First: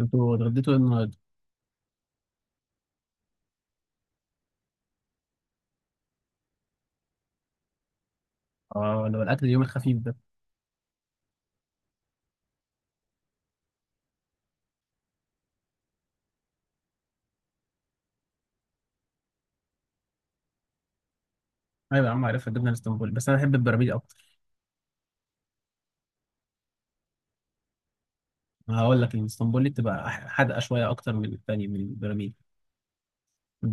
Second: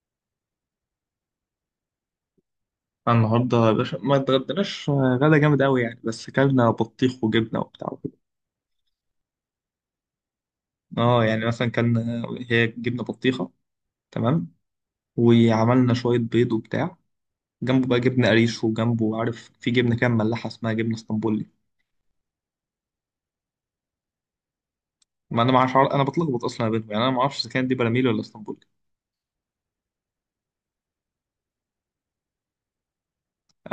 انتوا اتغديتوا ايه النهارده؟ أنا النهارده يا باشا ما اتغدناش غدا جامد قوي يعني، بس كلنا بطيخ وجبنه وبتاع وكده. اه، لو الاكل اليوم الخفيف ده. اه، يعني مثلا كان. هي جبنه بطيخه. تمام. وعملنا شويه بيض وبتاع. جنبه بقى جبنه قريش، وجنبه عارف في جبنه كده مملحه اسمها جبنه اسطنبولي. ايوه يا عم عارفها الجبنه الاسطنبولي، بس انا بحب البراميل اكتر. ما انا ما اعرفش، انا بتلخبط اصلا ما بينهم يعني، انا ما اعرفش اذا كانت دي براميل ولا اسطنبولي. ما هقول لك الاسطنبولي بتبقى حادقه شويه اكتر من الثانيه من البراميل.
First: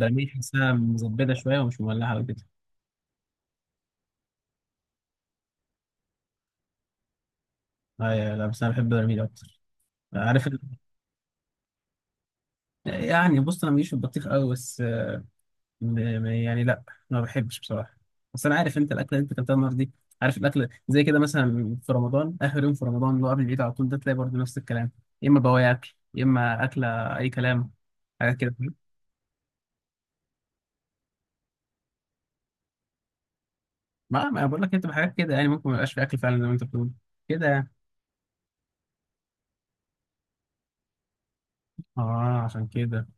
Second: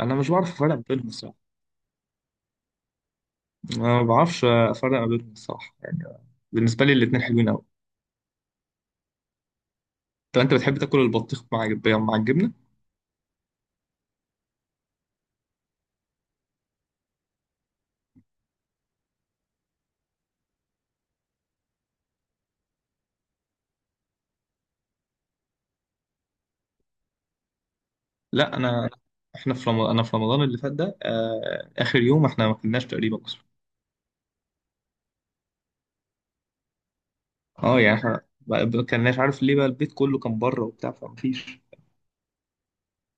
انا مش بعرف افرق تحسها ما بينهم مزبده الصراحه. شويه ومش مولعه كده. أنا ما بعرفش افرق ما بينهم الصراحه يعني. بالنسبه لي الاتنين حلوين قوي. ايوه، لا بس انا بحب البراميل اكتر. طب عارف انت بتحب تاكل البطيخ مع الجبنه؟ يعني بص انا ماليش في البطيخ قوي، بس يعني لا، ما بحبش بصراحه. بس انا عارف انت الاكله اللي انت اكلتها النهارده دي. عارف الاكل زي كده مثلا في رمضان، اخر يوم في رمضان اللي هو قبل العيد على طول ده تلاقي برضه نفس الكلام. يا اما بواقي اكل يا اما اكله، اي كلام، حاجات كده. لا انا. احنا في رمضان انا في رمضان اللي فات ده اخر يوم احنا ما كناش تقريبا اصلا. ما بقول لك هي بتبقى حاجات كده، يعني ممكن ما يبقاش في اكل فعلا زي ما انت بتقول كده يعني. اه يعني احنا ما كناش، عارف ليه؟ بقى البيت كله كان بره وبتاع فمفيش. اه عشان كده.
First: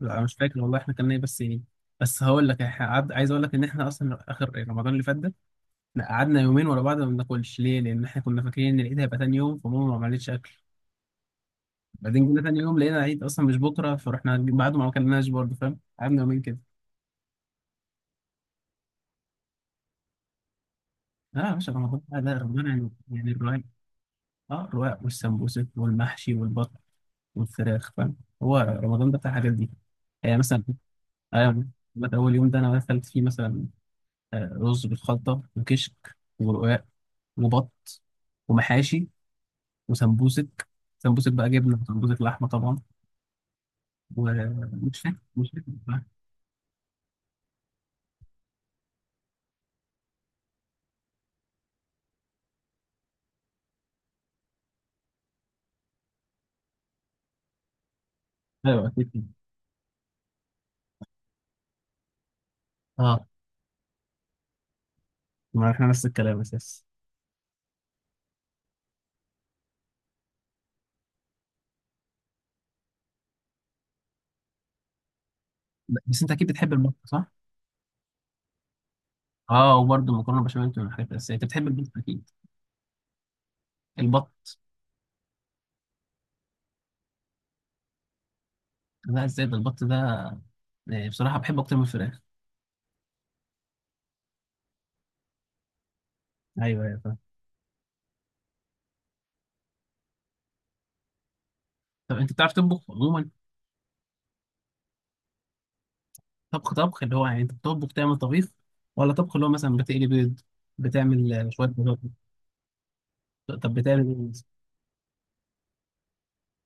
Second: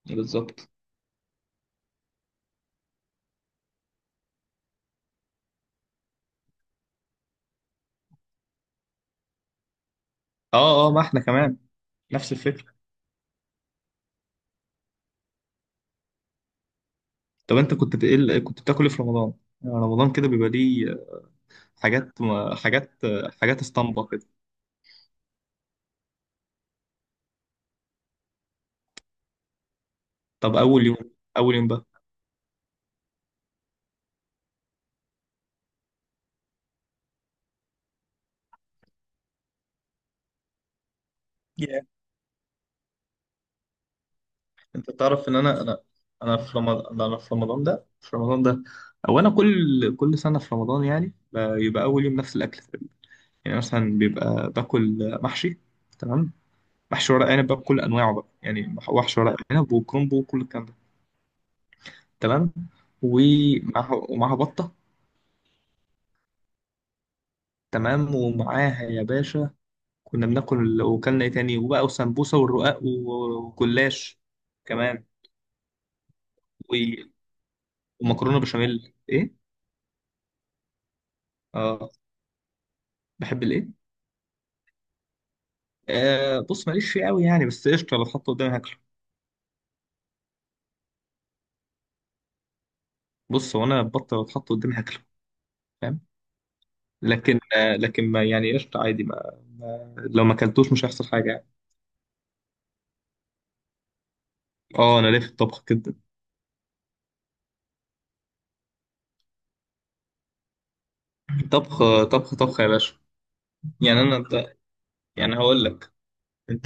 لا أنا مش فاكر بالظبط. والله احنا كنا ايه، بس ايه. بس هقول لك إحنا عايز اقول لك ان احنا اصلا اخر رمضان اللي فات ده، لا قعدنا يومين ورا بعض ما بناكلش. ليه؟ لان احنا كنا فاكرين ان العيد هيبقى تاني يوم، فماما ما عملتش اكل. اه، اه، ما احنا كمان. بعدين نفس جينا تاني الفكره. يوم لقينا العيد اصلا مش بكره، فرحنا بعده ما اكلناش برضه، فاهم؟ قعدنا يومين كده. طب انت كنت كنت بتاكل إيه في رمضان؟ يعني رمضان كده بيبقى ليه؟ لا يا باشا، رمضان حاجات لا لا، رمضان يعني حاجات يعني الرواق. حاجات اسطمبه كده. اه، الرواق والسمبوسك والمحشي والبط والفراخ، فاهم؟ هو رمضان ده بتاع الحاجات دي يعني طب مثلا. اول يوم. اول ايوه. يوم بقى. بقى اول يوم ده انا اكلت فيه مثلا رز بالخلطه وكشك ورقاق وبط ومحاشي وسمبوسك، سمبوسك بقى yeah. جبنه وسمبوسك لحمه طبعا. انت ومش فاكر، تعرف ان مش انا فاكر انا بقى. انا في رمضان انا في رمضان ده في رمضان ده، او انا كل سنه في رمضان يعني بيبقى اول يوم نفس الاكل. يعني مثلا بيبقى باكل محشي. تمام. محشي ورق عنب بقى بكل انواعه بقى، يعني ايوه اكيد محشي ورق كده. عنب وكرومبو وكل الكلام ده. تمام. اه، ومعاها بطه. ما احنا نفس الكلام اساس. تمام، ومعاها يا باشا كنا بناكل، وكلنا ايه تاني؟ وبقى وسمبوسه والرقاق وجلاش كمان، بس انت اكيد بتحب البط، و- صح؟ ومكرونه بشاميل ايه. اه، وبرده مكرونه بشاميل من الحاجات الاساسيه، انت بتحب البط اه اكيد. بحب الايه؟ البط. آه، بص ماليش فيه قوي يعني، بس قشطه لو اتحط قدامي هاكله. لا ازاي ده، البط ده بصراحه بحبه اكتر من الفراخ. بص هو انا البطه لو اتحط قدامي هاكله. فاهم. ايوه ايوه فاهم. لكن ما يعني، قشطة عادي ما. لو ما اكلتوش مش هيحصل حاجة يعني. طب انت بتعرف تطبخ عموما؟ اه انا ليه في الطبخ كده. طبخ طبخ اللي هو يعني انت بتطبخ تعمل طبيخ، ولا طبخ اللي هو مثلا بتقلي بيض، بتعمل شويه بيض؟ طبخ طبخ طبخ يا باشا. طب يعني انا بتعمل؟ انت. يعني هقول لك. انت.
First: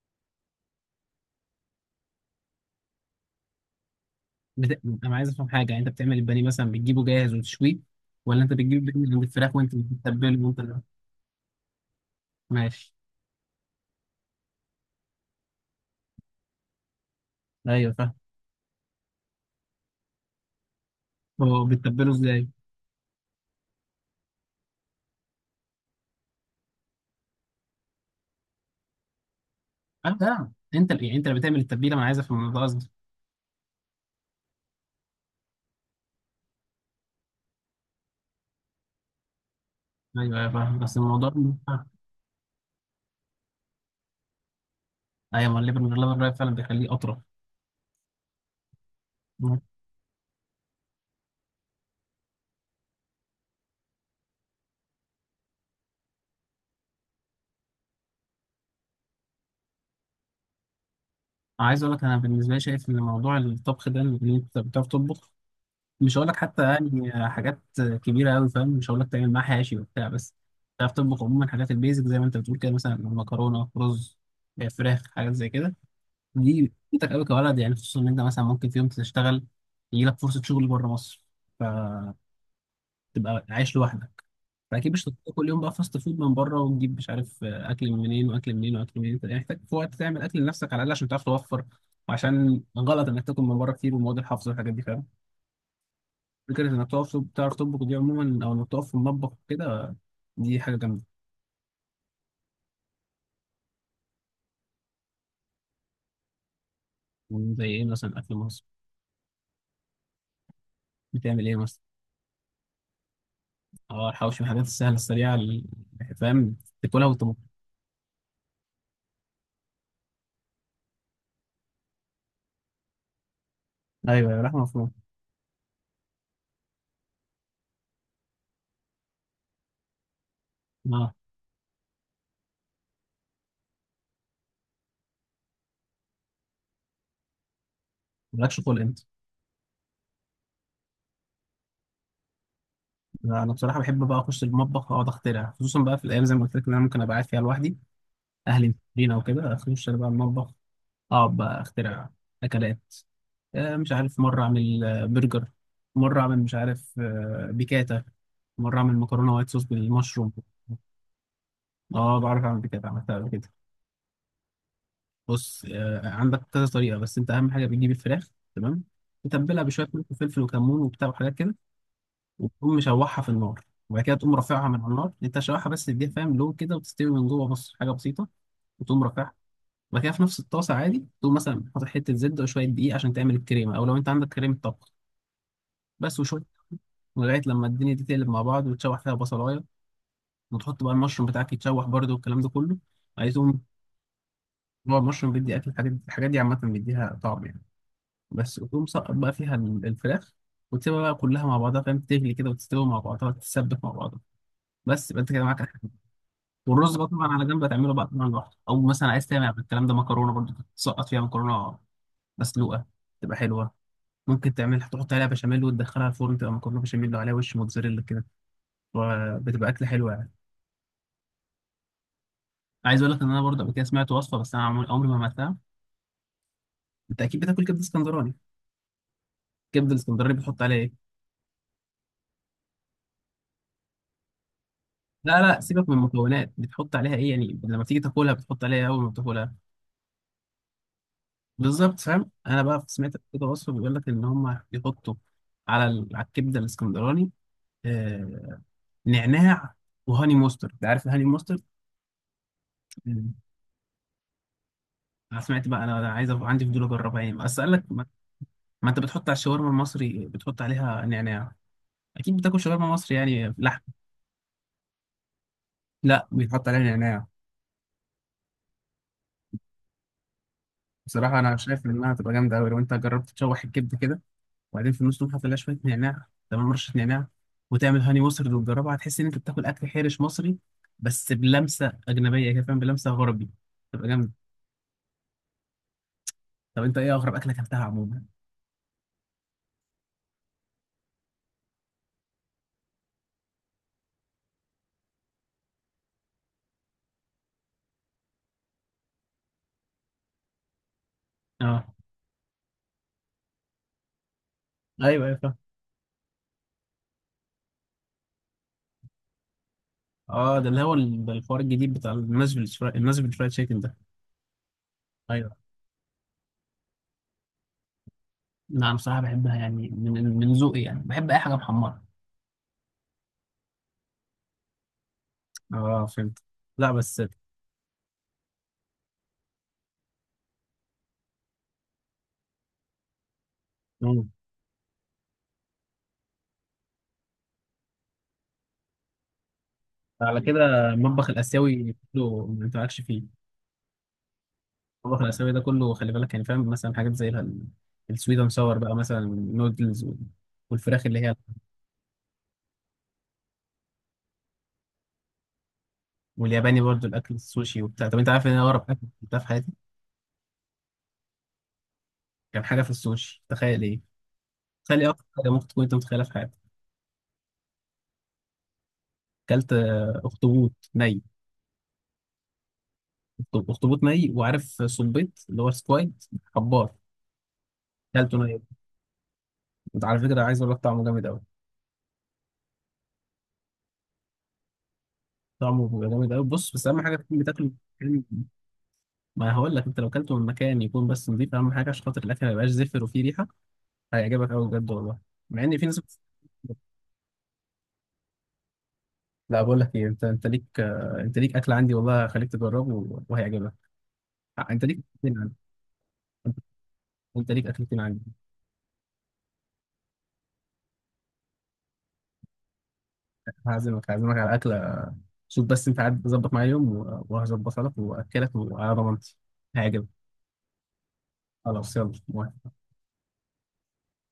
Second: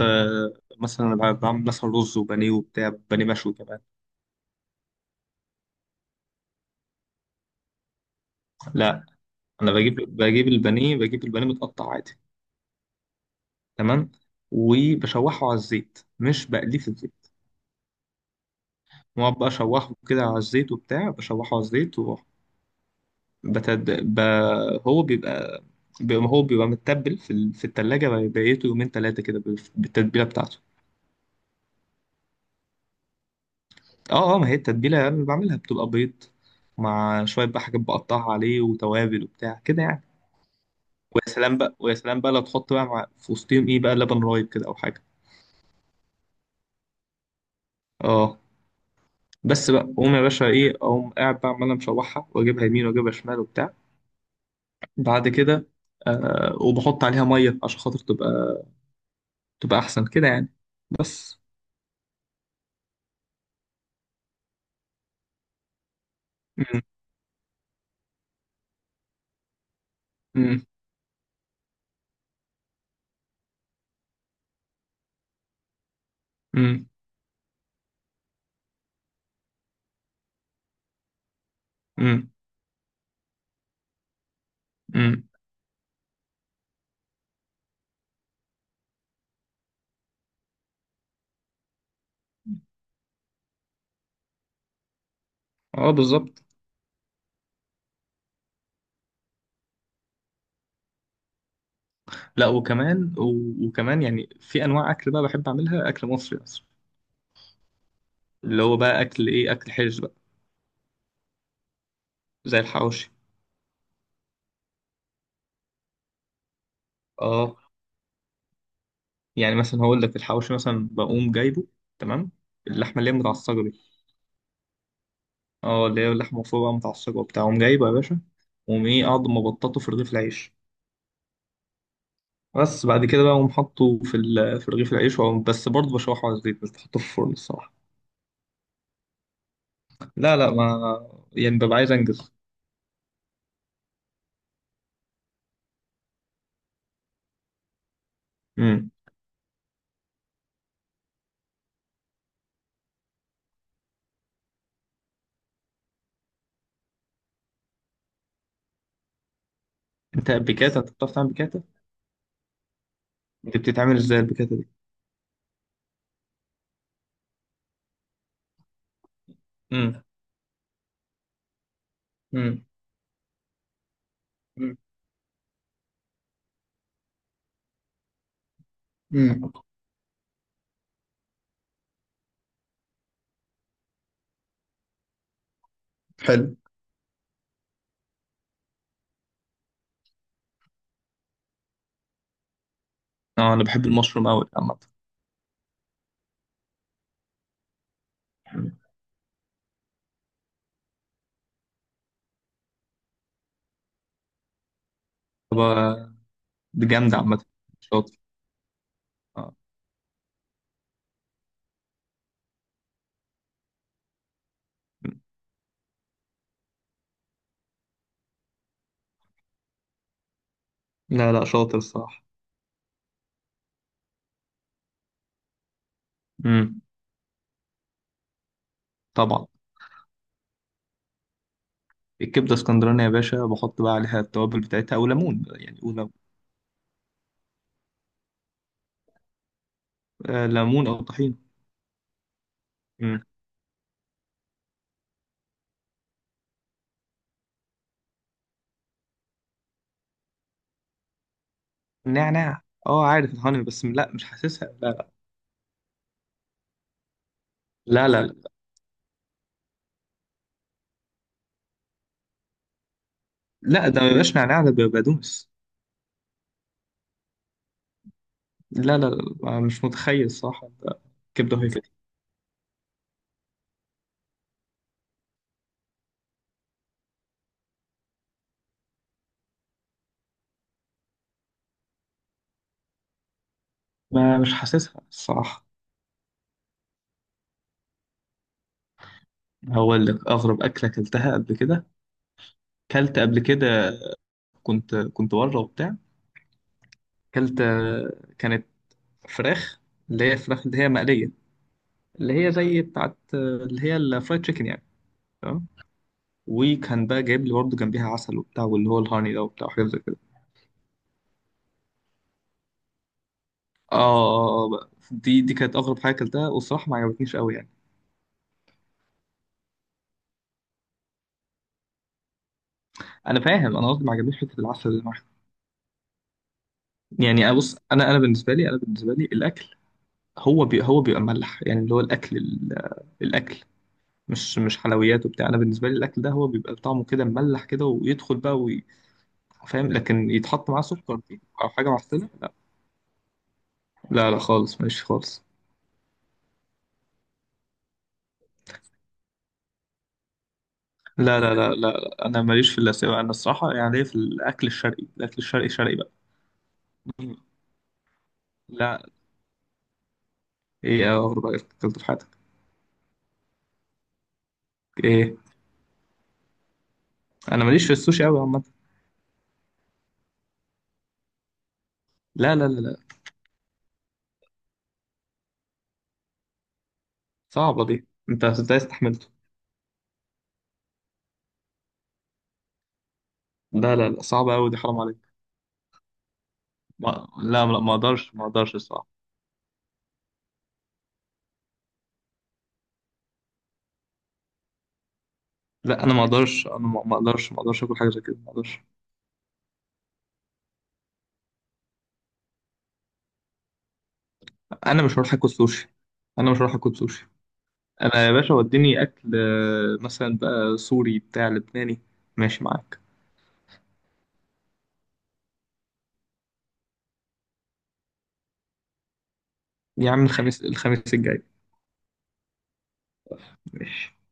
مثلا أنا بعمل مثلا رز وبانيه وبتاع، بانيه مشوي كمان. انا عايز افهم حاجه، يعني انت بتعمل البانيه مثلا بتجيبه جاهز وتشويه، ولا انت بتجيب البانيه لا، من عند الفراخ انا وانت بجيب، بتتبله وانت البانيه متقطع عادي. ماشي. تمام. وبشوحه على الزيت، مش بقليه في الزيت. ايوه فاهم. واقعد بقى اشوحه كده على الزيت وبتاع، بشوحه على هو الزيت. بتتبله ازاي؟ بتد... ب... هو بيبقى. هو بيبقى متبل في التلاجة بقيته يومين تلاتة كده اه بالتتبيلة فاهم، بتاعته. انت يعني انت اللي بتعمل التتبيله، ما انا عايز افهم ده قصدي. اه اه، ما هي التتبيلة اللي بعملها بتبقى بيض، مع شوية بقى حاجات بقطعها عليه وتوابل وبتاع كده يعني. ايوه ايوه فاهم، بس الموضوع. ويا سلام بقى، ويا سلام بقى لو تحط بقى في وسطهم ايه بقى، لبن رايب كده او حاجة. ايوه، ما الليفر من غير لبن رايب فعلا بيخليه اطرى. اه. مم. بس بقى قوم يا باشا، ايه؟ اقوم قاعد بقى عمال مشوحها، واجيبها يمين واجيبها شمال وبتاع. بعد كده وبحط عليها مية عشان خاطر تبقى، تبقى احسن كده يعني. بس. عايز اقول لك انا بالنسبه لي شايف ان موضوع الطبخ ده ان انت بتعرف تطبخ، مش هقول لك حتى يعني حاجات كبيره قوي، فاهم؟ مش هقول لك تعمل معاه حاشي وبتاع، بس مم. تعرف تطبخ عموما حاجات البيزك زي ما انت بتقول كده، مثلا مكرونه، رز، فراخ، حاجات زي كده. دي امم بتفيدك قوي كولد يعني، خصوصا ان انت مثلا ممكن في يوم تشتغل، يجي لك فرصه شغل بره مصر، فتبقى امم عايش لوحدك، فاكيد مش امم. هتطلع كل يوم بقى فاست فود من بره وتجيب مش عارف اكل من منين واكل منين واكل منين. انت محتاج في وقت تعمل اكل لنفسك على الاقل، عشان تعرف توفر وعشان غلط انك تاكل من بره كتير ومواد الحافظ والحاجات دي، فاهم؟ اه بالظبط. فكرة إنك تقف تعرف تطبخ دي عموما، أو إنك تقف في المطبخ كده، دي حاجة جامدة. لا، وكمان يعني في انواع اكل بقى بحب اعملها، اكل مصري اصلا. يعني زي إيه مثلا أكل اللي مصر؟ هو بقى اكل ايه، اكل حرش بقى. بتعمل إيه مثلا؟ زي الحواوشي. أه الحواوشي من الحاجات السهلة السريعة فاهم، تاكلها وتطبخ. اه، يعني مثلا هقول لك، الحواوشي مثلا بقوم جايبه. تمام. اللحمه اللي هي متعصجه دي. أيوه، يا لحمة مفرومة. اه، اللي هي اللحمه مفرومه بقى متعصجه وبتاع، اقوم جايبه يا باشا، واقوم ايه، اقعد مبططه في رغيف العيش. أه. بس بعد كده بقى اقوم حاطه في رغيف العيش، بس برضه بشوحه على الزيت، مش بحطه في الفرن الصراحه. مالكش خلق أنت. لا لا، ما يعني ببقى عايز انجز. لا، أنا بصراحة بحب بقى أخش المطبخ أقعد أخترع، خصوصا بقى في الأيام زي ما قلت لك إن أنا ممكن أبقى قاعد فيها لوحدي، أهلي امم. مسافرين أو كده، أخش أنا بقى المطبخ، اقعد بقى اخترع اكلات. مش عارف مره اعمل برجر، مره اعمل مش عارف بيكاتا، مره اعمل مكرونه وايت صوص انت بالمشروم. بيكاتا، انت بتعرف تعمل بيكاتا؟ اه بعرف اعمل بيكاتا، عملتها قبل كده. انت بتتعمل ازاي البيكاتا دي؟ بص عندك كذا طريقه، بس انت اهم حاجه بتجيب الفراخ، تمام، تتبلها بشويه امم ملح وفلفل وكمون وبتاع وحاجات كده، امم وتقوم مشوحها في النار، وبعد كده تقوم رافعها امم. من على النار، انت شوحها بس تديها فاهم لون كده وتستوي من جوه، بص حاجه بسيطه. وتقوم رافعها، أمم. بعد كده في نفس الطاسه عادي تقوم مثلا حاطط حته زبده وشويه دقيق عشان تعمل الكريمه، او لو انت عندك كريمه طبخ بس وشويه، حلو. لغايه لما الدنيا دي تقلب مع بعض، وتشوح فيها بصلايه، وتحط بقى المشروم بتاعك يتشوح برده والكلام ده كله. عايز اه تقوم، انا بحب المشروم قوي عامه. هو المشروم بيدي اكل الحاجات دي، الحاجات دي عامه بيديها طعم يعني. بس وتقوم سقط بقى فيها الفراخ، وتسيبها بقى كلها مع بعضها، فاهم؟ تغلي كده وتستوي مع بعضها وتتسبك مع بعضها، بس يبقى انت كده طب، معاك أكل. دي والرز بقى جامده طبعا عامه. على جنب هتعمله بقى شاطر. طبعا لوحده، او مثلا عايز تعمل آه. الكلام ده مكرونه برضه، تسقط فيها مكرونه مسلوقه، تبقى حلوه، ممكن تعملها تحط مم. عليها بشاميل وتدخلها الفرن تبقى مكرونه بشاميل وعليها وش موتزاريلا كده، وبتبقى اكله حلوه يعني. لا لا، شاطر الصراحه. عايز اقول لك ان انا برضه قبل كده سمعت وصفه، بس انا عمري ما عملتها. امم. انت اكيد بتاكل كبده اسكندراني. طبعا. الكبده الاسكندراني بتحط عليها ايه؟ الكبده اسكندراني يا باشا، بحط بقى عليها التوابل بتاعتها، او لا ليمون لا يعني، سيبك او من المكونات، بتحط عليها ايه يعني لما تيجي تاكلها، بتحط عليها إيه اول ما بتاكلها؟ ليمون او طحينه. بالظبط، فاهم؟ انا بقى سمعت امم. كده وصفه بيقول لك ان هم يحطوا على على الكبده الاسكندراني آه نعناع، وهاني مستر. انت عارف الهاني مستر؟ نعناع. اه عارف الهاني، بس لا مش حاسسها، لا انا سمعت بقى، انا أنا عايز أبقى عندي فضول اجربها يعني، بس قال لك ما لا لا لا. انت بتحط على الشاورما المصري بتحط عليها نعناع، اكيد بتاكل شاورما مصري يعني لحم. لا ده ما بيبقاش نعناع، ده بيبقى بقدونس. لا بيتحط عليها نعناع. لا لا لا، مش متخيل صح ده. بصراحه انا كبده وهي كده. شايف انها هتبقى جامده قوي لو انت جربت تشوح الكبده كده، وبعدين في النص تقوم حاطط لها شويه نعناع، تمام، رشه نعناع، وتعمل هاني مصري وتجربها، هتحس ان انت بتاكل اكل حرش مصري بس بلمسه اجنبيه كده، فاهم؟ بلمسه غربي، تبقى جامده. ما مش حاسسها الصراحة. طب انت ايه اغرب اكله اكلتها عموما؟ هقول لك أغرب أكلة أكلتها قبل كده. كلت قبل كده، كنت بره وبتاع، كلت كانت فراخ، اللي هي فراخ اللي هي مقلية. اه اللي هي زي بتاعت اللي هي الفرايد تشيكن يعني. ايوه ايوه فاهم. تمام. وكان بقى جايب لي برضه جنبيها عسل وبتاع، واللي هو الهاني ده وبتاع وحاجات زي كده. اه ده اللي هو ده الحوار الجديد بتاع الناشفيل، الناشفيل فرايد تشيكن ده. اه اه اه بقى. دي ايوه. كانت أغرب حاجة أكلتها، والصراحة ما عجبتنيش قوي يعني. نعم، بصراحة بحبها يعني من من ذوقي يعني، بحب أي حاجة محمرة. أنا فاهم، أنا قصدي ما عجبنيش فكرة العسل اللي معاها. اه فهمت. لا بس. يعني أبص، أنا بالنسبة لي الأكل، هو بيبقى ملح يعني، اللي هو الاكل الاكل، مم. مش حلويات وبتاع. انا بالنسبه لي الاكل ده هو بيبقى طعمه كده مملح كده ويدخل بقى فاهم؟ لكن على يتحط معاه كده سكر المطبخ دي او حاجه الاسيوي معفنه، كله لا. ما انتعكش فيه. لا لا، خالص ماليش المطبخ خالص. الاسيوي ده كله خلي بالك يعني، فاهم؟ مثلا حاجات زي السويد اند ساور بقى، مثلا النودلز والفراخ اللي هي، لا لا لا لا، انا ماليش في الاسيوي، انا الصراحه يعني ليا في الاكل الشرقي، الاكل الشرقي شرقي بقى. والياباني برضو الاكل مم. السوشي وبتاع. طب انت عارف ان انا اقرب لا. اكل كلتها في حياتي ايه اغرب أكل اكلته في حياتك؟ كان حاجه في السوشي؟ تخيل ايه، تخيل ايه اكتر ايه؟ حاجه ممكن تكون انت متخيلها في حياتك. انا ماليش في السوشي قوي عامه. اكلت اخطبوط ني. لا لا لا لا، اخطبوط ني، وعارف صبيط اللي هو سكويد، حبار. صعبه دي، اكلته انت ني، ازاي استحملته؟ انت على فكره عايز اقول لك طعمه جامد قوي، لا لا لا، صعبه قوي دي، حرام عليك. طعمه بيبقى جامد قوي، بص بس اهم حاجه ما... تكون لا بتاكله لا، ما اقدرش في- ما اقدرش. ما هقول لك انت لو اكلته من مكان يكون بس نضيف، اهم حاجه عشان خاطر الاكل ما يبقاش زفر وفيه ريحه، هيعجبك قوي بجد والله. مع ان في ناس لا انا ما اقدرش، انا ما اقدرش ما اقدرش اكل حاجه زي كده، ما اقدرش. لا بقول لك ايه، انت انت ليك انت ليك اكل عندي والله، هخليك تجربه وهيعجبك. انت ليك انا مش هروح اكلتين اكل عندي. سوشي. انا انت، مش هروح اكل سوشي. انت ليك اكلتين عندي. انا يا باشا وديني اكل مثلا بقى سوري، بتاع لبناني. ماشي معاك. هعزمك، هعزمك على اكله. شوف بس انت قاعد ظبط معايا يوم وهظبطها لك واكلك، وعلى ضمانتي هيعجبك. يا عم الخميس الجاي. خلاص يلا موافق. ماشي